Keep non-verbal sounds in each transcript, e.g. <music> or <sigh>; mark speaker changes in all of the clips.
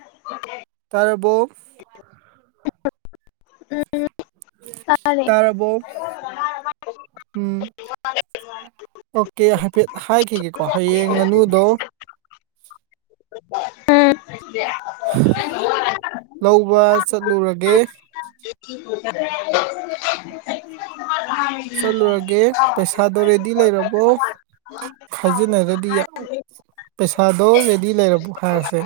Speaker 1: <unintelligible>
Speaker 2: ꯇꯥꯔꯕꯣ
Speaker 1: ꯎꯝ ꯇꯥꯏ
Speaker 2: ꯇꯥꯔꯕꯣ ꯎꯝ
Speaker 1: <unintelligible>
Speaker 2: ꯑꯣꯀꯦ ꯍꯥꯏꯐꯦꯠ ꯍꯥꯏꯈꯤꯒꯦꯀꯣ ꯍꯌꯦꯡ ꯉꯥꯅꯨꯗꯣ
Speaker 1: <inaudible> ꯑꯥ
Speaker 2: ꯂꯧꯕ ꯆꯠꯂꯨꯔꯒꯦ ꯆꯠꯂꯨꯔꯒꯦ
Speaker 1: <inaudible>
Speaker 2: ꯄꯩꯁꯥꯗꯣ ꯔꯦꯗꯤ ꯂꯩꯔꯕꯣ ꯈꯥꯏꯖꯤꯟꯅꯔꯗꯤ ꯌꯥ-
Speaker 1: <inaudible>
Speaker 2: ꯄꯩꯁꯥꯗꯣ ꯔꯦꯗꯤ ꯂꯩꯔꯕꯣ ꯍꯥꯔꯁꯦ꯫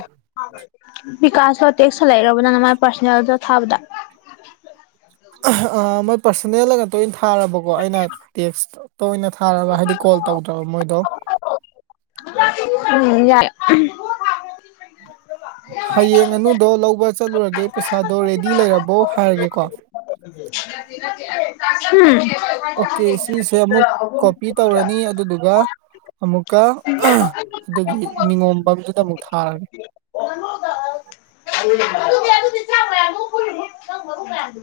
Speaker 1: ꯕꯤꯀꯥꯁꯍꯣ ꯇꯦꯛꯁ ꯍꯜꯂꯛꯏꯔꯕ ꯅꯪꯅ ꯃꯥꯏ ꯄꯥꯔꯁꯣꯅꯦꯜꯗ ꯊꯥꯕꯗ꯫
Speaker 2: ꯑꯍꯥ ꯑ ꯃꯥꯏ ꯄꯥꯔꯁꯅꯦꯜꯂꯒ ꯉꯛꯇ ꯑꯣꯏꯅ ꯊꯥꯔꯕꯀꯣ ꯑꯩꯅ ꯇꯦꯛꯁꯇ ꯇ ꯑꯣꯏꯅ ꯊꯥꯔꯒ ꯍꯥꯏꯗꯤ ꯀꯣꯜ ꯇꯧꯗ꯭ꯔꯕ ꯃꯣꯏꯗꯣ
Speaker 1: <inaudible>
Speaker 2: ꯍꯌꯦꯡ ꯉꯥꯅꯨꯗꯣ ꯂꯧꯕ ꯆꯠꯂꯨꯔꯒꯦ ꯄꯩꯁꯥꯗꯣ ꯔꯦꯗꯤ ꯂꯩꯔꯕꯣ ꯍꯥꯏꯔꯒꯦꯀꯣ꯫
Speaker 1: ꯍꯨꯝ_ _
Speaker 2: ꯑꯣꯀꯦ
Speaker 1: _
Speaker 2: ꯁꯤꯁꯦ ꯑꯃꯨꯛ
Speaker 1: <unintelligible>
Speaker 2: ꯀꯣꯄꯤ ꯇꯧꯔꯅꯤ ꯑꯗꯨꯗꯨꯒ ꯑꯃꯨꯛꯀ <unintelligible> ꯑꯗꯨꯒꯤ ꯅꯤꯉꯣꯝꯕꯝꯗꯨꯗ ꯑꯃꯨꯛ ꯊꯥꯔꯒꯦ꯫
Speaker 1: ꯉꯅꯨꯒ <unintelligible> ꯑꯗꯨꯗꯤ ꯑꯗꯨꯗꯤ ꯇꯔꯥꯉꯥ꯫ ꯉꯅꯨ ꯄꯨꯔꯅꯨ ꯅꯪ ꯉꯅꯨ ꯃꯌꯥꯝꯁꯦ_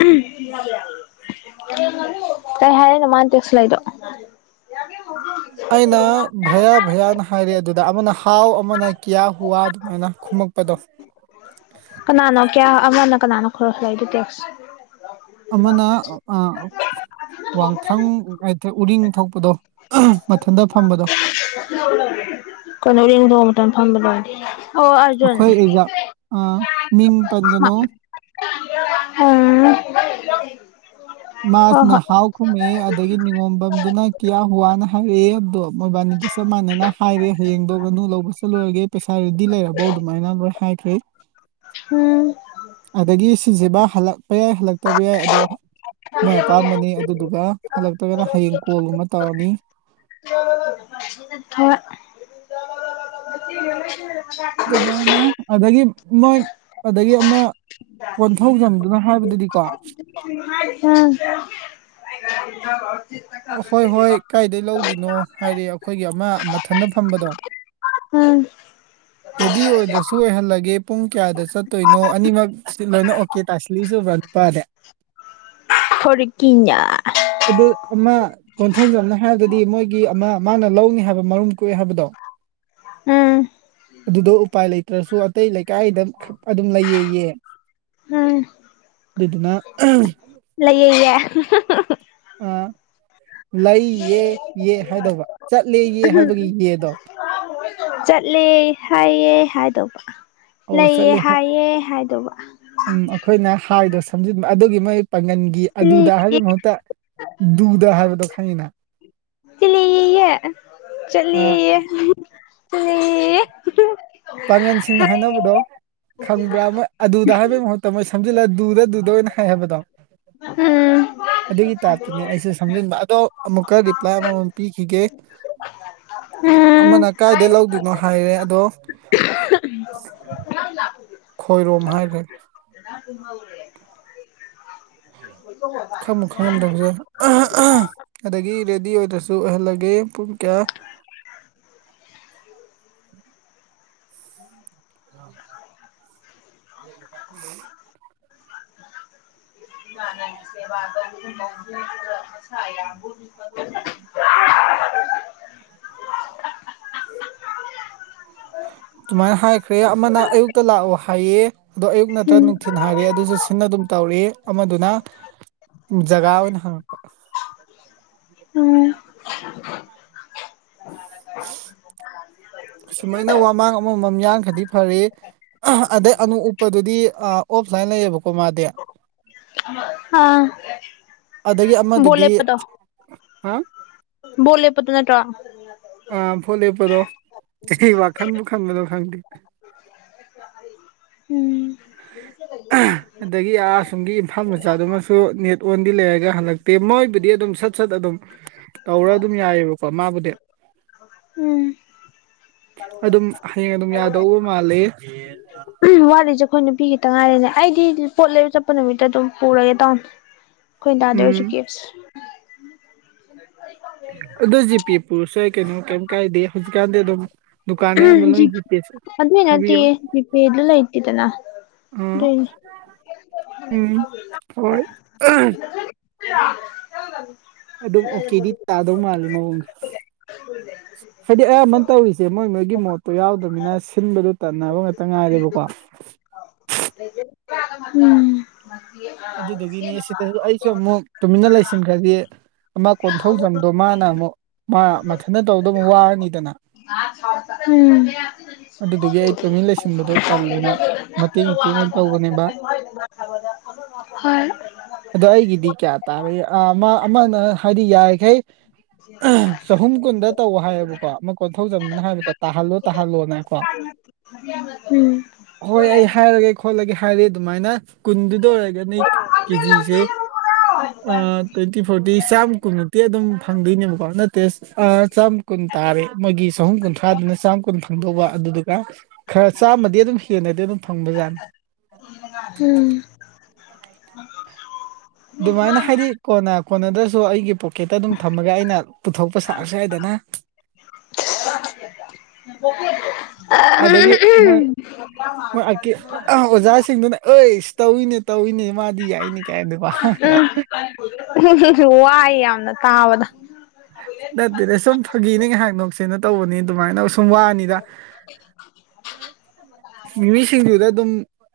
Speaker 1: _ _ <unintelligible> <unintelligible> ꯀꯩ ꯍꯥꯏꯔꯛꯏꯅꯣ ꯃꯥꯅ ꯇꯦꯛꯁ ꯍꯜꯂꯛꯏꯗꯣ꯫ <unintelligible>
Speaker 2: ꯑꯩꯅ ꯚꯌꯥ ꯚꯌꯥꯅ ꯍꯥꯏꯔꯦ ꯑꯗꯨꯗ ꯑꯃꯅ ꯍꯥꯎ ꯑꯃꯅ ꯀ꯭ꯌꯥ ꯍꯨꯋꯥ ꯑꯗꯨꯃꯥꯏꯅ ꯈꯨꯝꯃꯛꯄꯗꯣ꯫
Speaker 1: ꯀꯅꯥꯅꯣ ꯀꯌꯥ ꯑꯃꯅ ꯀꯅꯥꯅꯣ ꯈꯨꯔ ꯍꯥꯜꯂ ꯏꯗꯨ ꯇꯦꯛꯁ꯫
Speaker 2: ꯑꯃꯅ ꯑ ꯑꯣ ꯋꯥꯡꯊ꯭ꯔꯪ ꯉꯥꯏꯇ ꯎꯔꯤꯡ ꯊꯣꯛꯄꯗꯣ ꯑ ꯍꯥ ꯃꯊꯟꯗ ꯐꯝꯕꯗꯣ꯫
Speaker 1: <unintelligible> ꯀꯩꯅꫭ ꯎꯔꯤꯡꯗꫭꯝ ꯇꯪ ꯐꯥꯝꯕꯗꯦ ꯫
Speaker 2: ꯑꯈꯣꯏ ꯑꯦꯛꯖꯥꯝ ꯑ ꯃꯤꯡ ꯄꯟꯒꯅꯣ꯫
Speaker 1: ꯎꯝ꯫ <unintelligible> ꯍꯣꯏ
Speaker 2: ꯃꯥꯁꯅ
Speaker 1: ꯍꯣꯏ
Speaker 2: ꯍꯥꯎ ꯈꯨꯝꯃꯦꯑꯦ ꯑꯗꯒꯤ ꯅꯤꯉꯣꯝꯕꯝꯗꯨꯅ ꯀꯌꯥ ꯍꯨꯋꯥꯅ ꯍꯥꯏꯔꯦꯑꯦ ꯑꯗꯣ ꯃꯣꯏꯕꯥꯟꯅꯤꯗ ꯆꯞ ꯃꯥꯟꯅꯅ ꯍ ꯍꯥꯏꯔꯦ ꯍꯌꯦꯡꯗꯣ ꯉꯅꯨ ꯂꯧꯕ ꯆꯠꯂꯨꯔꯒꯦ ꯄꯩꯁꯥ ꯔꯦꯗꯤ ꯂꯩꯔꯕꯧ ꯑꯗꯨꯃꯥꯏꯅ ꯂꯣꯏ ꯍꯥꯏꯈ꯭ꯔꯦ꯫
Speaker 1: ꯍꯨꯝ꯫
Speaker 2: ꯑꯗꯒꯤ ꯁꯤꯁꯤꯕ ꯍꯜꯂꯛꯄ ꯌꯥꯏ ꯍꯜꯂꯛꯇꯕ ꯌꯥꯏ ꯑꯗꯣ ꯃꯣꯏ ꯑꯄꯥꯝꯕꯅꯤ ꯑꯗꯨꯗꯨꯒ ꯍꯜꯂꯛꯇ꯭ꯔꯒꯅ ꯍꯌꯦꯡ ꯀꯣꯜꯒꯨꯝꯕ ꯇꯧꯔꯅꯤ꯫
Speaker 1: <unintelligible> ꯊꯣꯏ_ _ _ <unintelligible>
Speaker 2: ꯗꯨꯃꯥꯏꯅ ꯑꯗꯒꯤ ꯃꯣꯏ ꯑꯗꯒꯤ ꯑꯃ ꯀꯣꯟꯊꯧꯖꯝꯗꯨꯅ ꯍꯥꯏꯕꯗꯗꯤꯀꯣ
Speaker 1: ꯍꯥ <unintelligible>
Speaker 2: ꯍꯣꯏ ꯍꯣꯏ ꯀꯥꯏꯗꯩ ꯂꯧꯗꯨꯏꯅꯣ ꯍꯥꯏꯔꯦ ꯑꯈꯣꯏꯒꯤ ꯑꯃ ꯃꯊꯟꯇ ꯐꯝꯕꯗꯣ
Speaker 1: <unintelligible>
Speaker 2: ꯔꯦꯗꯤ ꯑꯣꯏꯗ꯭ꯔꯁꯨ ꯑꯣꯏꯍꯜꯂꯒꯦ ꯄꯨꯡ ꯀꯌꯥꯗ ꯆꯠꯇꯣꯏꯅꯣ ꯑꯅꯤꯃꯛ ꯁꯤ ꯂꯣꯏꯅ ꯑꯣ ꯀꯦ ꯇꯥꯁꯤꯜꯂꯤꯏꯖꯦ ꯎꯕ꯭ꯔꯥ ꯅꯨꯄꯥꯗꯦ
Speaker 1: ꯐꯔꯦꯀꯤꯅꯣ_ _ _
Speaker 2: ꯑꯗꯨ ꯑꯃ ꯀꯣꯟꯊꯧꯖꯝꯅ ꯍꯥꯏꯕꯗꯤ ꯃꯣꯏꯒꯤ ꯑꯃ ꯃꯥꯅ ꯂꯧꯅꯤ ꯍꯥꯏꯕ ꯃꯔꯨꯝ ꯀꯣꯛꯑꯦ ꯍꯥꯏꯕꯗꯣ
Speaker 1: ꯎꯝ꯫
Speaker 2: ꯑꯗꯨꯗꯣ ꯎꯄꯥꯏ ꯂꯩꯇ꯭ꯔꯁꯨ ꯑꯇꯩ ꯂꯩꯀꯥꯏꯗ ꯈꯔ ꯑꯗꯨꯝ ꯂꯩꯌꯦꯌꯦ
Speaker 1: ꯎꯝ
Speaker 2: ꯑꯗꯨꯗꯨꯅ ꯑ
Speaker 1: ꯂꯩꯌꯦꯌꯦ <unintelligible>
Speaker 2: ꯑ ꯂꯩꯌꯦ ꯌꯦ ꯍꯥꯏꯗꯧꯕ ꯆꯠꯂꯦ ꯌꯦ ꯍꯥꯏꯕꯒꯤ ꯌꯦꯗꯣ꯫
Speaker 1: ꯆꯠꯂꯦ ꯍꯥꯏꯌꯦ ꯍꯥꯏꯗꯧꯕ꯫
Speaker 2: ꯑꯣ
Speaker 1: ꯂꯩꯌꯦ
Speaker 2: ꯆꯠꯂꯦ ꯍꯥꯏ
Speaker 1: ꯍꯥꯏꯌꯦ ꯍꯥꯏꯗꯧꯕ꯫
Speaker 2: ꯎꯝ ꯑꯩꯈꯣꯏꯅ ꯍꯥꯏꯗꯣ ꯁꯝꯖꯤꯟꯕ ꯑꯗꯨꯒꯤ ꯃꯣꯏ ꯄꯥꯡꯒꯟ- - - ꯒꯤ ꯑꯗꯨꯗ
Speaker 1: ꯆꯠꯂꯦꯌꯦ
Speaker 2: ꯍꯥꯏꯕꯒꯤ ꯃꯍꯨꯠꯇ ꯗꯨꯗ ꯍꯥꯏꯕꯗꯣ ꯈꯪꯉꯤꯅ꯫
Speaker 1: ꯇꯤꯂꯤꯌꯦꯌꯦ
Speaker 2: ꯑ
Speaker 1: ꯆꯠꯂꯦꯌꯦ ꯇꯤꯂꯤꯌꯦꯌꯦ- - -
Speaker 2: ꯄꯥꯡꯒꯟꯁꯤꯡꯅ ꯍꯥꯏꯅꯕꯗꯣ- - - ꯈꯪꯕ꯭ꯔꯥ ꯃꯥ ꯑꯗꯨꯗ ꯍꯥꯏꯕꯩ ꯃꯍꯨꯠꯇ ꯃꯣꯏ ꯁꯝꯖꯤꯜꯂ ꯗꯨꯗ ꯗꯨꯗ ꯑꯣꯏꯅ ꯍꯥꯏ ꯍꯥꯏꯕꯗꯣ
Speaker 1: ꯎꯝ
Speaker 2: ꯑꯗꯨꯒꯤ ꯇꯥꯛꯞꯇꯅꯦ ꯑꯩꯁꯨ ꯁꯝꯖꯤꯟꯕ ꯑꯗꯣ ꯑꯃꯨꯛꯀ ꯔꯤꯄ꯭ꯂꯥꯏ ꯑꯃꯃꯝ ꯄꯤꯈꯤꯒꯦ
Speaker 1: ꯎꯝ
Speaker 2: ꯑꯃꯅ ꯀꯥꯏꯗꯩ ꯂꯧꯗꯣꯏꯅꯣ ꯍꯥꯏꯔꯦ ꯑꯗꯣ ꯈꯣꯏꯔꯣꯝ ꯍꯥꯏꯔꯦ
Speaker 1: <unintelligible> <unintelligible>
Speaker 2: ꯈꯪꯉꯨ ꯈꯪꯉꯝꯗꯧꯁꯦ ꯑꯗꯒꯤ ꯔꯦꯗꯤ ꯑꯣꯏꯗ꯭ꯔꯁꯨ ꯑꯣꯏꯍꯜꯂꯒꯦ ꯄꯨꯡ ꯀꯌꯥ <unintelligible> <unintelligible>
Speaker 1: <unintelligible>
Speaker 2: ꯗꯨꯃꯥꯏꯅ ꯍꯥꯏꯈ꯭ꯔꯦ ꯑꯃꯅ ꯑꯌꯨꯛꯇ ꯂꯥꯛꯑꯣ ꯍꯥꯏꯌꯦ ꯑꯗꯣ ꯑꯌꯨꯛ ꯅꯠꯇ꯭ꯔ
Speaker 1: ꯎꯝ
Speaker 2: ꯅꯨꯡꯊꯤꯟ ꯍꯥꯏꯔꯦ ꯑꯗꯨꯁꯨ ꯁꯤꯅ ꯗꯨꯝ ꯇꯧꯔꯤ ꯑꯃꯗꯨꯅ ꯖꯒꯥ ꯑꯣꯏꯅ ꯍꯪꯉꯛꯄ
Speaker 1: <unintelligible> <unintelligible>
Speaker 2: ꯁꯨꯃꯥꯏꯅ ꯋꯥꯃꯥꯡ ꯑꯃꯃꯝ ꯌꯥꯟꯈ꯭ꯔꯗꯤ ꯐꯔꯦ ꯑꯗꯩ ꯑꯅꯨ ꯎꯞꯄꯗꯨꯗꯤ ꯑꯣꯐ ꯂꯥꯏꯟ ꯂꯩꯌꯦꯕꯀꯣ ꯃꯥꯗꯤ
Speaker 1: ꯑꯥ
Speaker 2: ꯑꯗꯒꯤ
Speaker 1: ꯕꯣꯠ
Speaker 2: ꯑꯃꯗꯨꯗꯤ
Speaker 1: ꯂꯦꯞꯄꯗꯣ ꯕꯣꯠ ꯂꯦꯞꯄꯗꯣ ꯅꯠꯇ꯭ꯔꯣ
Speaker 2: ꯑꯥ ꯐꯣꯠ ꯂꯦꯞꯄꯗꯣ ꯋꯥꯈꯟꯕꯨ ꯈꯟꯕꯗꯣ ꯈꯪꯗꯦ
Speaker 1: ꯎꯝ
Speaker 2: ꯑꯗꯒꯤ ꯑꯥ ꯑꯁꯣꯝꯒꯤ ꯏꯝꯐꯥ ꯃꯆꯥꯗꯨꯃ ꯅꯦꯠ ꯑꯣꯟꯗꯤ ꯂꯩꯔꯒ ꯍꯜꯂꯛꯇꯦ ꯃꯣꯏꯕꯨꯗꯤ ꯑꯗꯨꯝ ꯁꯠ ꯁꯠ ꯑꯗꯨꯝ ꯇꯧꯔ ꯑꯗꯨꯝ ꯌꯥꯏꯑꯕꯀꯣ ꯃꯥꯕꯨꯗꯤ
Speaker 1: ꯎꯝ
Speaker 2: ꯑꯗꯨꯝ ꯍꯌꯦꯡ ꯑꯗꯨꯝ ꯌꯥꯗꯧꯕ ꯃꯥꯂꯦ
Speaker 1: ꯋꯥꯠꯂꯤꯁꯦ ꯑꯩꯈꯣꯏ ꯅꯨꯄꯤ ꯈꯤꯇꯪ ꯉꯥꯏꯔꯦꯅꯦ ꯑꯩꯗꯤ ꯄꯣꯠ ꯂꯩꯕ ꯆꯠꯄ ꯅꯨꯃꯤꯠꯇ ꯑꯗꯨꯝ ꯄꯨꯔꯒꯦ ꯇꯥꯎꯅꯦ ꯈꯣꯏꯗꯥꯗꯩ ꯑꯣꯏꯁꯨ
Speaker 2: ꯎꯝ
Speaker 1: ꯀꯦꯁ
Speaker 2: ꯑꯗꯨ ꯖꯤꯄꯦ ꯄꯨꯔꯥꯁꯨ ꯌꯥꯏ ꯀꯩꯅꯣ ꯀꯩꯝ ꯀꯥꯏꯗꯦ ꯍꯧꯖꯤꯛꯀꯥꯟꯗꯤ ꯑꯗꯨꯝ ꯗꯨꯀꯥꯟ ꯑꯌꯥꯝꯕ
Speaker 1: ꯖꯤ
Speaker 2: ꯂꯣꯏ ꯖꯤꯄꯦ
Speaker 1: ꯑꯗꯨꯏ ꯅꯠꯇꯦ
Speaker 2: ꯍꯥꯏꯕꯤꯌꯣ
Speaker 1: ꯖꯤ ꯄꯦ ꯂꯩꯇꯦꯗꯅꯥ
Speaker 2: ꯑ
Speaker 1: ꯗꯨꯏꯅꯤ
Speaker 2: ꯎꯝ ꯍꯣꯏ ꯑꯗꯨꯝ ꯑꯣꯀꯦꯗꯤ
Speaker 1: <unintelligible>
Speaker 2: ꯇꯥꯗꯧ ꯃꯥꯜꯂꯤ ꯃꯑꯣꯡꯁꯦ
Speaker 1: <unintelligible>
Speaker 2: ꯍꯥꯏꯗꯤ ꯑꯌꯥꯝꯕꯅ ꯇꯧꯔꯤꯁꯦ ꯃꯣꯏ ꯃꯣꯏꯒꯤ ꯃꯣꯠꯇꯣ ꯌꯥꯎꯗꯕꯅꯤꯅ ꯁꯤꯟꯕꯗꯣ ꯇꯟꯅꯕ ꯉꯥꯛꯇ ꯉꯥꯏꯔꯦꯕꯀꯣ
Speaker 1: ꯎꯝ <unintelligible>
Speaker 2: ꯑꯗꯨꯗꯨꯒꯤꯅꯤ ꯁꯤꯗ ꯑꯩꯁꯨ ꯑꯃꯨꯛ ꯇꯨꯃꯤꯟꯅ ꯂꯩꯁꯤꯟꯈ꯭ꯔꯗꯤ ꯑꯃꯥ ꯀꯣꯟꯊꯧꯖꯝꯗꯣ ꯃꯥꯅ ꯑꯃꯨꯛ ꯃꯥ ꯃꯊꯟꯗ ꯇꯧꯗꯨ ꯋꯥꯔꯅꯤꯗꯅ
Speaker 1: ꯎꯝ <unintelligible>
Speaker 2: ꯑꯗꯨꯗꯨꯒꯤ ꯑꯩ ꯇꯨꯃꯤꯟ ꯂꯩꯁꯤꯟꯕꯗꯣ ꯇꯜꯂꯦꯅ ꯃꯇꯦꯡ ꯏꯇꯦꯡ ꯑꯣꯏꯅ ꯇꯧꯕꯅꯦꯕ
Speaker 1: ꯍꯣꯏ
Speaker 2: ꯑꯗꯣ ꯑꯩꯒꯤꯗꯤ ꯀꯌꯥ ꯇꯥꯔ ꯑꯃ ꯑꯃꯅ ꯍꯥꯏꯗꯤ ꯌꯥꯔꯤꯈꯩ ꯆꯍꯨꯝ ꯀꯨꯟꯗ ꯇꯧ ꯍꯥꯏꯌꯦꯕꯀꯣ ꯑꯃ ꯀꯣꯟꯊꯧꯖꯝꯗꯨꯅ ꯍꯥꯏꯕꯗꯣ ꯇꯥꯍꯜꯂꯣ ꯇꯥꯍꯜꯂꯣꯅꯀꯣ
Speaker 1: <inaudible> ꯎꯝ
Speaker 2: ꯍꯣꯏ ꯑꯩ ꯍꯥꯏꯔꯒꯦ ꯈꯣꯠꯂꯒꯦ ꯍꯥꯏꯔ ꯑꯗꯨꯃꯥꯏꯅ ꯀꯨꯟ ꯑꯣꯔꯒꯥꯅꯤꯛ ꯀꯦꯖꯤꯁꯦ ꯇ꯭ꯋꯦꯟꯇꯤ ꯐꯣꯔꯇꯤ ꯆꯥꯝ ꯀꯨꯟꯃꯨꯛꯇꯤ ꯑꯗꯨꯝ ꯈꯪꯗꯣꯏꯅꯦꯕꯀꯣ ꯅꯠꯇꯦꯁ ꯑ ꯆꯥꯝ ꯀꯨꯟ ꯇꯥꯔꯦ ꯃꯣꯏꯒꯤ ꯆꯍꯨꯝ ꯀꯨꯟꯊ꯭ꯔꯥꯗꯨꯅ ꯆꯥꯝ ꯀꯨꯟ ꯐꯪꯗꯧꯕ ꯑꯗꯨꯗꯨꯒ ꯈꯔ ꯆꯥꯝꯃꯗꯤ ꯑꯗꯨꯝ ꯍꯦꯟꯅꯗꯤ ꯑꯗꯨꯝ ꯐꯪꯕꯖꯥꯠꯅꯤ
Speaker 1: ꯎꯝ
Speaker 2: ꯑꯗꯨꯃꯥꯏꯅ ꯍꯥꯏꯗꯤ ꯀꯣꯟꯅ ꯀꯣꯟꯅꯗ꯭ꯔꯁꯨ ꯑꯩꯒꯤ ꯄꯣꯀꯦꯠꯇ ꯑꯗꯨꯝ ꯊꯝꯃꯒ ꯑꯩꯅ ꯄꯨꯊꯣꯛꯄ ꯁꯥꯔꯁꯨ ꯌꯥꯏꯗꯅ ꯑꯗꯒꯤ
Speaker 1: <unintelligible>
Speaker 2: ꯑ ꯑꯣꯖꯥꯁꯤꯡꯗꯨꯅ ꯑꯩꯁ ꯇꯧꯏꯅꯦ ꯇꯧꯏꯅꯦ ꯃꯥꯗꯤ ꯌꯥꯏꯅꯦ ꯀꯥꯏꯅꯀꫭ
Speaker 1: <unintelligible> ꯋꯥꯏ ꯌꯥꯝꯅ ꯀꯥꯕꯗ
Speaker 2: ꯅꯠꯇꯦꯅꯦ ꯁꯨꯝ ꯐꯥꯒꯤꯅꯤ ꯉꯥꯏꯍꯥꯛ ꯅꯣꯛꯁꯦꯅ ꯇꯧꯕꯅꯤ ꯑꯗꯨꯃꯥꯏꯅ ꯁꯨꯝ ꯋꯥꯅꯤꯗ
Speaker 1: <inaudible>
Speaker 2: ꯃꯤꯑꯣꯏꯁꯤꯡꯖꯨꯗ ꯑꯗꯨꯝ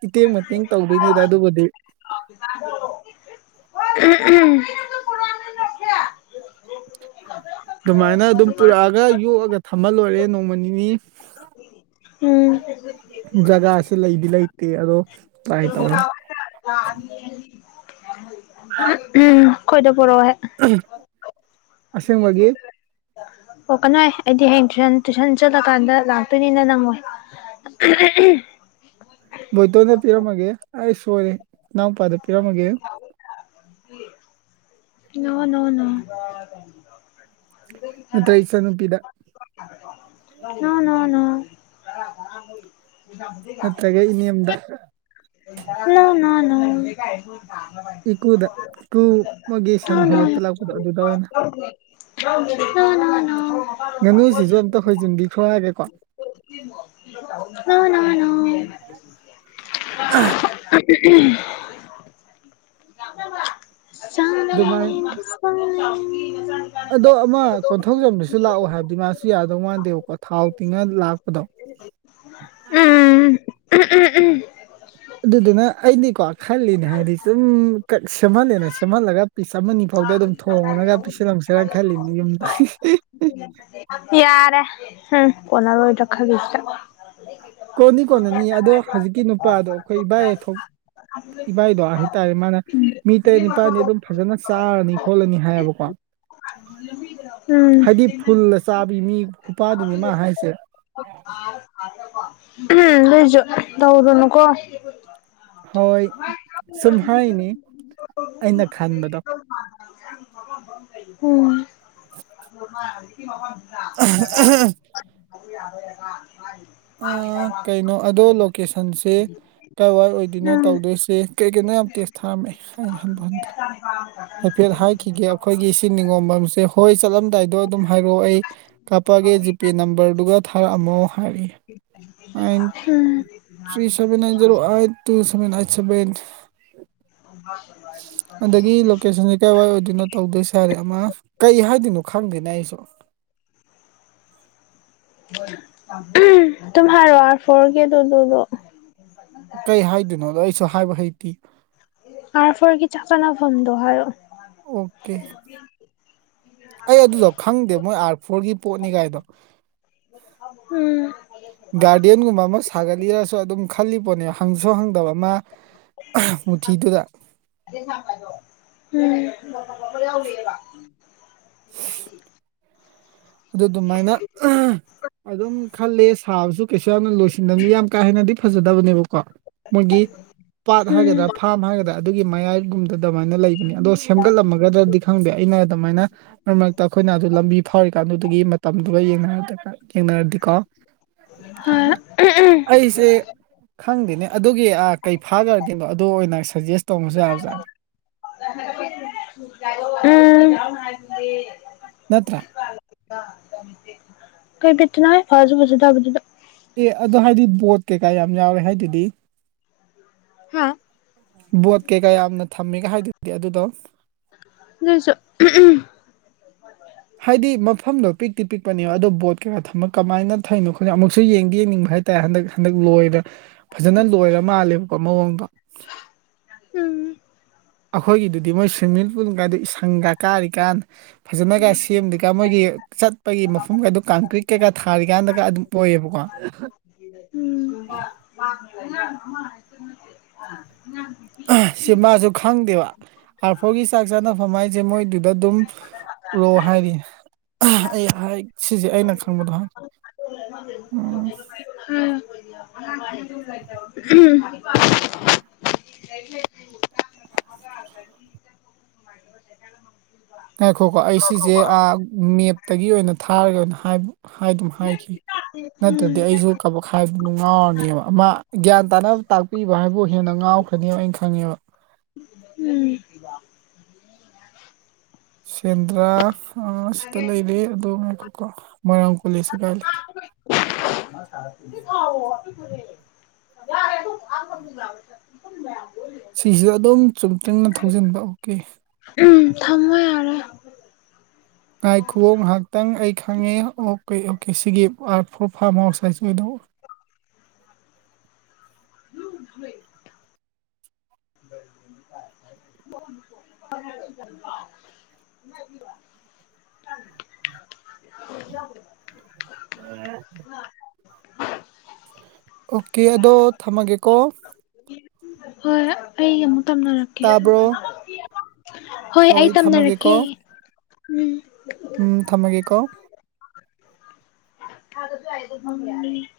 Speaker 2: ꯏꯇꯦꯡ ꯃꯇꯦꯡ ꯇꯧꯗꯣꯏꯅꯤꯗ ꯑꯗꯨꯕꯨꯗꯤ
Speaker 1: ꯎꯝ ꯎꯝ
Speaker 2: ꯑꯗꯨꯃꯥꯏꯅ ꯑꯗꯨꯝ ꯒ ꯀꯟꯅ ꯈꯌꯥꯝꯅꯥ ꯝ ꯌꯣꯛꯑꯒ ꯊꯝꯍꯜ ꯂꯣꯏꯔꯦ ꯅꯣꯡꯃ ꯅꯤꯅꯤ ꯖꯒꯥꯁꯦ ꯂꯩꯗꯤ ꯂꯩꯇꯦ ꯑꯗꯣ ꯇ꯭ꯔꯥꯏ ꯇꯧꯔꯅꯤ
Speaker 1: <unintelligible> <inaudible> ꯎꯝ ꯈꯣꯏꯗ ꯄꯨꯔꯛꯑꯣꯍꯦꯛ
Speaker 2: ꯑꯁꯦꯡꯕꯒꯤ
Speaker 1: ꯄꫭꯔꯛꯀꯅꫭꯍꯦ ꯑꯩꯗꯤ ꯍꯌꯦꯡ ꯇꯨꯟ ꯇꯨꯏꯁꯟ ꯆꯠꯂꯀꯥꯟꯗ ꯂꯥꯛꯇꯣꯏꯅꯤꯅ ꯅꯪꯉꫭꯏ
Speaker 2: ꯕꯣꯏꯇꯣꯟꯗ ꯄꯤꯔꯝꯃꯒꯦ ꯑꯩ ꯁꯣꯏꯔꯦ ꯏꯅꯥꯎꯄꯥꯗ ꯄꯤꯔꯝꯃꯒꯦ
Speaker 1: ꯅ ꫭꯅꫭ ꯅꫭ ꯗꯗꯤ ꯈꯔ
Speaker 2: ꯅꯠꯇ꯭ꯔꯒ ꯏꯆꯟꯅꯨꯄꯤꯗ
Speaker 1: ꯅꫭ ꯅꫭ ꯅꫭ
Speaker 2: ꯅꯠꯇ꯭ꯔꯒ ꯏꯅ‌ꯦꯝꯗ
Speaker 1: <unintelligible>
Speaker 2: ꯏꯀꯨꯗ ꯏꯀꯨ ꯑꯃꯒꯤ ꯁꯟ ꯍꯥꯏꯒꯠꯇ ꯂꯥꯛꯄꯗꯣ ꯑꯗꯨ ꯇ ꯑꯣꯏꯅ
Speaker 1: ꯅꫭꯅꫭꯅꫭ
Speaker 2: ꯉꯥꯅꯨꯁꯤꯁꯨ ꯑꯝꯇ ꯍꫭꯏꯖꯟꯕꯤꯈ꯭ꯔꯣ ꯍꯥꯏꯒꯦꯀꯣ
Speaker 1: ꯅꫭ ꯅꫭ ꯅꫭ <unintelligible>
Speaker 2: ꯑꯗꯨꯃꯥꯏꯅ
Speaker 1: <unintelligible>
Speaker 2: ꯑꯗꯣ ꯑꯃ ꯀꯣꯟꯊꯧꯖꯝꯗꯨꯁꯨ ꯂꯥꯛꯑꯣ ꯍꯥꯏꯕꯗꯤ ꯃꯥꯁꯨ ꯌꯥꯗꯧ ꯃꯥꯟꯗꯦꯕꯀꯣ ꯊꯥꯎ ꯇꯤꯡꯉ ꯂꯥꯛꯄꯗꯣ
Speaker 1: ꯎꯝ ꯌꯥꯔꯦ ꯎꯝ
Speaker 2: ꯑꯗꯨꯗꯨꯅ ꯑꯩꯗꯤꯀꯣ ꯈꯜꯂꯤꯅꯦ ꯍꯥꯏꯗꯤ ꯁꯨꯝ ꯀ ꯁꯦꯝꯍꯜꯂꯦꯅ ꯁꯦꯝꯍꯜꯂꯒ ꯄꯤꯁ ꯑꯃꯅꯤ ꯑꯅꯤ ꯐꯥꯎꯗ ꯑꯗꯨꯝ ꯊꯣꯡꯉꯅꯒ ꯄꯤꯁꯜꯂꯝꯁꯔ ꯈꯜꯂꯤꯅꯤ ꯌꯨꯝꯗ
Speaker 1: ꯌꯥꯔꯦ ꯎꯝ ꯀꫭꯟꯅꯔꫭꯏꯗ꯭ꯔ ꯈꯜꯂꯤꯁꯤꯗ
Speaker 2: ꯀꯣꯟꯅꯤ ꯀꯣꯟꯅꯅꯤ ꯑꯗꯣ ꯍꯧꯖꯤꯛꯀꯤ ꯅꯨꯄꯥꯗꯣ ꯑꯩꯈꯣꯏ ꯏꯕꯥꯏ ꯑꯊꯣꯛ ꯏꯚꯥꯏꯗꯣ ꯍꯥꯏꯇꯥꯔꯦ ꯃꯥꯅ ꯃꯤ ꯇꯔꯦꯠ ꯅꯤꯄꯥꯜꯅꯤ ꯑꯗꯨꯝ ꯐꯖꯅ ꯆꯥꯔꯅꯤ ꯈꯣꯠꯂꯅꯤ ꯍꯥꯏꯌꯦꯕꯀꯣ
Speaker 1: ꯎꯝ
Speaker 2: ꯍꯥꯏꯗꯤ ꯐꯨꯜꯁ ꯆꯥꯕꯤ ꯃꯤ ꯈꯨꯄꯥꯗꯨꯅꯤ ꯃꯥ ꯍꯥꯏꯁꯦ
Speaker 1: ꯎꯝ ꯑꯗꯨꯏꯁꯨ ꯇꯧꯒꯅꯨ ꯀꯣ
Speaker 2: ꯍꯣꯏ ꯁꯨꯝ ꯍꯥꯏꯅꯤ ꯑꯩꯅ ꯈꯟꯕꯗꯣ
Speaker 1: <unintelligible> ꯑꯝ <inaudible>
Speaker 2: ꯀꯩꯅꯣ ꯑꯗꯣ ꯂꯣꯀꯦꯁꯟꯁꯦ ꯀꯥꯏꯋꯥꯏ ꯑꯣꯏꯗꯣꯏꯅꯣ
Speaker 1: ꯎꯝ
Speaker 2: ꯇꯧꯗꯣꯏꯁꯦ ꯀꯩ ꯀꯩꯅꯣ ꯌꯥꯝ ꯇꯦꯁ ꯊꯥꯔꯝꯃꯦ ꯑꯩ ꯍꯟꯕ ꯍꯟꯗ꯭ꯔꯦ
Speaker 1: <unintelligible>
Speaker 2: ꯍꯥꯏꯐꯦꯠ ꯍꯥꯏꯈꯤꯒꯦ ꯑꯩꯈꯣꯏꯒꯤ ꯁꯤ ꯅꯤꯉꯣꯝꯕꯝꯁꯦ ꯍꯣꯏ ꯆꯠꯂꯝꯗꯥꯏꯗꯣ ꯑꯗꯨꯝ ꯍꯥꯏꯔꯛꯑꯣ ꯑꯩ ꯀꯥꯄꯒꯦ ꯖꯤꯄꯦ ꯅꯝꯕꯔꯗꯨꯒ ꯊꯥꯔꯛꯑꯝꯃꯣ ꯍꯥꯏꯌꯦ ꯑꯩꯟ three seven nine zero eight two seven eight seven
Speaker 1: <inaudible>
Speaker 2: <unintelligible> sense ꯀꯥꯏ ꯑꯣꯏꯗꯣꯏꯅꯣ ꯇꯧꯗꯣꯏ ꯁꯥꯔꯦ ꯑꯃ ꯀꯩ ꯍꯥꯏꯗꯣꯏꯅꯣ ꯈꯪꯗꯦꯅꯦ ꯑꯩꯁꯨ
Speaker 1: ꯇꯨꯝ ꯍꯥꯏꯔꯣ <unintelligible>
Speaker 2: ꯀꯩ ꯍꯥꯏꯗꯣꯏꯅꯣꯕꯥ ꯑꯩꯁꯨ ꯍꯥꯏꯕ ꯍꯩꯇꯤꯌꯦ
Speaker 1: ꯑꯔ ꯐꯣꯔꯒꯤ ꯆꯥꯕꯥ ꯂꯛꯐꯝ ꯍꯥꯏꯌꯣ
Speaker 2: ꯑꯣꯀꯦ ꯑꯩ ꯑꯗꯨꯗꯣ ꯈꯪꯗꯦ ꯃꯣꯏ ꯑꯥꯔ ꯐꯣꯔꯒꯤ ꯄꯣꯠꯅꯤ ꯀꯥꯏꯗꯣ
Speaker 1: ꯎꯝ
Speaker 2: ꯒꯥꯔꯗꯦꯟꯒꯨꯝꯕ ꯑꯃ ꯁꯥꯒꯠꯂꯤꯔꯁꯨ ꯑꯗꯨꯝ ꯈꯜꯂꯤ ꯄꯣꯠꯅꯦ ꯍꯪꯁꯨ ꯍꯪꯗꯕ ꯑꯃ ꯃꯨꯊꯤꯗꯨꯗ
Speaker 1: ꯎꯝ
Speaker 2: ꯑꯗꯨ ꯑꯗꯨꯃꯥꯏꯅ ꯑꯗꯨꯝ ꯈꯂꯦ ꯁꯥꯕꯁꯨ ꯀꯩꯁꯨ ꯌꯥꯝꯅ ꯂꯣꯏꯁꯤꯟꯗꯕꯅꯤ ꯌꯥꯝ ꯀꯥ ꯍꯦꯟꯅꯗꯤ ꯐꯖꯗꯕꯅꯦꯕꯀꯣ ꯃꯣꯏꯒꯤ ꯄꯥꯠ ꯍꯥꯏꯒꯗ꯭ꯔꯥ
Speaker 1: ꯎꯝ
Speaker 2: ꯐꯥꯝ ꯍꯥꯏꯒꯗꯔꯥ ꯑꯗꯨꯒꯤ ꯃꯌꯥꯏꯒꯨꯝꯗ ꯑꯗꯨꯃꯥꯏꯅ ꯂꯩꯕꯅꯤ ꯑꯗꯣ ꯁꯦꯝꯒꯠꯂꯝꯃꯒꯗ꯭ꯔꯗꯤ ꯈꯪꯗꯦ ꯑꯩꯅ ꯑꯗꯨꯃꯥꯏꯅ ꯃꯔꯛ ꯃꯔꯛꯇ ꯑꯩꯈꯣꯏꯅ ꯑꯗꯨ ꯂꯝꯕꯤ ꯐꯥꯎꯔꯤꯀꯥꯟꯗꯨꯗꯒꯤ ꯃꯇꯝꯗꯨꯒ ꯌꯦꯡꯅꯔꯨꯔꯗꯤ ꯌꯦꯡꯅꯔꯗꯤꯀꯣ
Speaker 1: ꯍꯣꯏ
Speaker 2: ꯑꯩꯁꯦ ꯈꯪꯗꯦꯅꯦ ꯑꯗꯨꯒꯤ ꯑꯥ ꯀꯩ ꯐꯥꯈ꯭ꯔꯗꯤꯅꯣ ꯑꯗꯨ ꯑꯣꯏꯅ ꯁꯖꯦꯁ ꯇꯧꯅꯁꯨ ꯌꯥꯕꯖꯥꯠꯗꯤ
Speaker 1: ꯎꯝ
Speaker 2: ꯅꯠꯇꯔꯥ
Speaker 1: ꯀꯩ ꯕꯤꯠꯇ ꯅꯣꯍꯦ ꯐꯖꯥꯁꯨ ꯐꯖꯥꯗꯕꯥꯗ
Speaker 2: ꯑꯦ ꯑꯗꯣ ꯍꯥꯏꯗꯤ ꯕꯣꯠ ꯀꯩꯀꯥ ꯌꯥꯝ ꯌꯥꯎꯔꯦ ꯍꯥꯏꯗꯨꯗꯤ
Speaker 1: ꯍꯥꯥ
Speaker 2: ꯕꯣꯠ ꯀꯩꯀꯥ ꯌꯥꯝꯅ ꯊꯝꯃꯤꯒ ꯍꯥꯏꯗꯨꯗꯤ ꯑꯗꯨꯗꯣ
Speaker 1: ꯑꯗꯣꯏꯑꯣꯏꯁꯨ
Speaker 2: ꯍꯥꯏꯗꯤ ꯃꯐꯝꯗꯣ ꯄꯤꯛꯇꯤ ꯄꯤꯛꯄꯅꯦꯕ ꯑꯗꯣ ꯕꯣꯠ ꯀꯩꯀꯥ ꯊꯃ ꯀꯃꯥꯏꯅ ꯊꯩꯔꯤꯅꯣ ꯈꯣꯠꯅꯣ ꯑꯃꯨꯛꯁꯨ ꯌꯦꯡꯗꯤ ꯌꯦꯡꯅꯤꯡꯕ ꯍꯥꯏꯦ ꯇꯥꯏ ꯍꯟꯗꯛ ꯍꯟꯗꯛ ꯂꯣꯏꯔ ꯐꯖꯅ ꯂꯣꯏꯔ ꯃꯥꯜꯂꯦꯕꯀꯣ ꯃꯑꯣꯡꯗꯣ
Speaker 1: ꯎꯝ
Speaker 2: ꯑꯩꯈꯣꯏꯒꯤꯗꯨꯗꯤ ꯃꯣꯏ ꯁꯋꯤꯝꯃꯤꯡ ꯄꯨꯜ ꯀꯥꯏꯗ ꯏꯁꯪꯒ ꯀꯥꯔꯤꯀꯥꯟ
Speaker 1: ꯎꯝ
Speaker 2: ꯐꯖꯅꯒ ꯁꯦꯝꯗꯔꯤꯀꯟ ꯃꯣꯏꯒꯤ ꯆꯠꯄꯒꯤ ꯃꯐꯝꯒꯗꯨ ꯀꯪꯀ꯭ꯔꯤꯠꯀꯩꯀ ꯊꯥꯔꯤꯀꯥꯟꯗꯒ ꯑꯗꯨꯝ ꯑꯣꯏꯌꯦꯕꯥ ꯀꯦ
Speaker 1: ꯎꯝ
Speaker 2: ꯁꯤ ꯃꯥꯁꯨ ꯈꯪꯗꯦꯕ ꯑꯥꯔꯐꯣꯔꯒꯤ ꯆꯥꯛ ꯆꯥꯅꯐꯝ ꯍꯥꯏꯁꯦ ꯃꯣꯏꯗꯨꯗ ꯑꯗꯨꯝ ꯑꯩꯥ ꯍꯥꯏ ꯁꯤꯁꯦ ꯑꯩꯅ ꯈꯪꯕꯗꯣ ꯍꯥꯏ ꯎꯝ
Speaker 1: ꯎꯝ
Speaker 2: ꯉꯥꯏꯈꯣꯈꯣ ꯑꯩ ꯁꯤꯁꯦ ꯃꯦꯞꯇꯒꯤ ꯑꯣꯏꯅ ꯊꯥꯒꯔꯣ ꯑꯣꯏꯅ ꯍꯥꯏꯗꯨꯝ ꯍꯥꯏꯈꯤꯒꯤ
Speaker 1: ꯎꯝ
Speaker 2: ꯅꯠꯇꯔꯥꯗꯤ ꯑꯩꯁꯨ ꯀꯕꯛ ꯍꯥꯏꯕꯗꯨ ꯉꯥꯎꯔꯅꯤꯕ ꯃꯥ ꯒ꯭ꯌꯥꯟ ꯇꯥꯅꯕ ꯇꯥꯛꯄꯤꯕ ꯍꯥꯏꯕꯨ ꯍꯦꯟꯅ ꯉꯥꯎꯈ꯭ꯔꯅꯤꯕ ꯑꯩꯅ ꯈꯪꯉꯦꯕ
Speaker 1: ꯎꯝ
Speaker 2: ꯁꯦꯟꯗ꯭ꯔꯥ ꯐꯥꯔꯁꯇ ꯂꯩꯔꯦ ꯑꯗꯣ ꯉꯥꯏꯈꯣꯀꯣ ꯃꯣꯏꯔꯥꯡ ꯀꯣꯂꯦꯖꯅꯥ ꯀꯥꯏ ꯂꯩꯒꯦ ꯁꯤꯁꯤꯁꯨ ꯑꯗꯨꯝ ꯆꯨꯝ ꯗꯔꯤꯡꯅꯥ ꯊꯧꯖꯤꯟꯕ ꯑꯣꯀꯦ
Speaker 1: ꯎ ꯊꯝꯃꯦ ꯌꯥꯔꯦ
Speaker 2: ꯉꯥꯏ ꯈꯨꯑꯦ ꯉꯥꯏꯍꯥꯛꯇꯪ ꯑꯩ ꯈꯪꯉꯦ ꯑꯣꯀꯦ ꯑꯣꯀꯦ ꯁꯤꯒꯤ ꯑꯥꯔ ꯐꯣꯔ ꯐꯥꯔꯝ ꯍꯥꯎꯁ ꯍꯥꯏꯁꯦ ꯑꯁꯤ ꯑꯣꯏꯗꯣꯏ ꯕꯥ
Speaker 1: <inaudible> ꯄꯨꯖ
Speaker 2: ꯎꯝ ꯑꯣꯀꯦ ꯑꯗꯣ ꯊꯝꯃꯒꯦꯀꯣ
Speaker 1: ꯍꯣꯏ ꯑꯩ ꯑꯃꯨꯛ ꯇꯝꯅꯔꯛꯀꯦ
Speaker 2: ꯇꯥꯕ꯭ꯔꯣ
Speaker 1: ꯍꯣꯏ ꯑꯩ ꯇꯝꯅꯔꯛꯀꯦ ꯎꯝ
Speaker 2: ꯎꯝ ꯊꯝꯃꯒꯦꯀꯣ
Speaker 1: ꯍꯥꯏ ꯑꯗꯨꯥꯏꯗ ꯌꯥꯅꯤ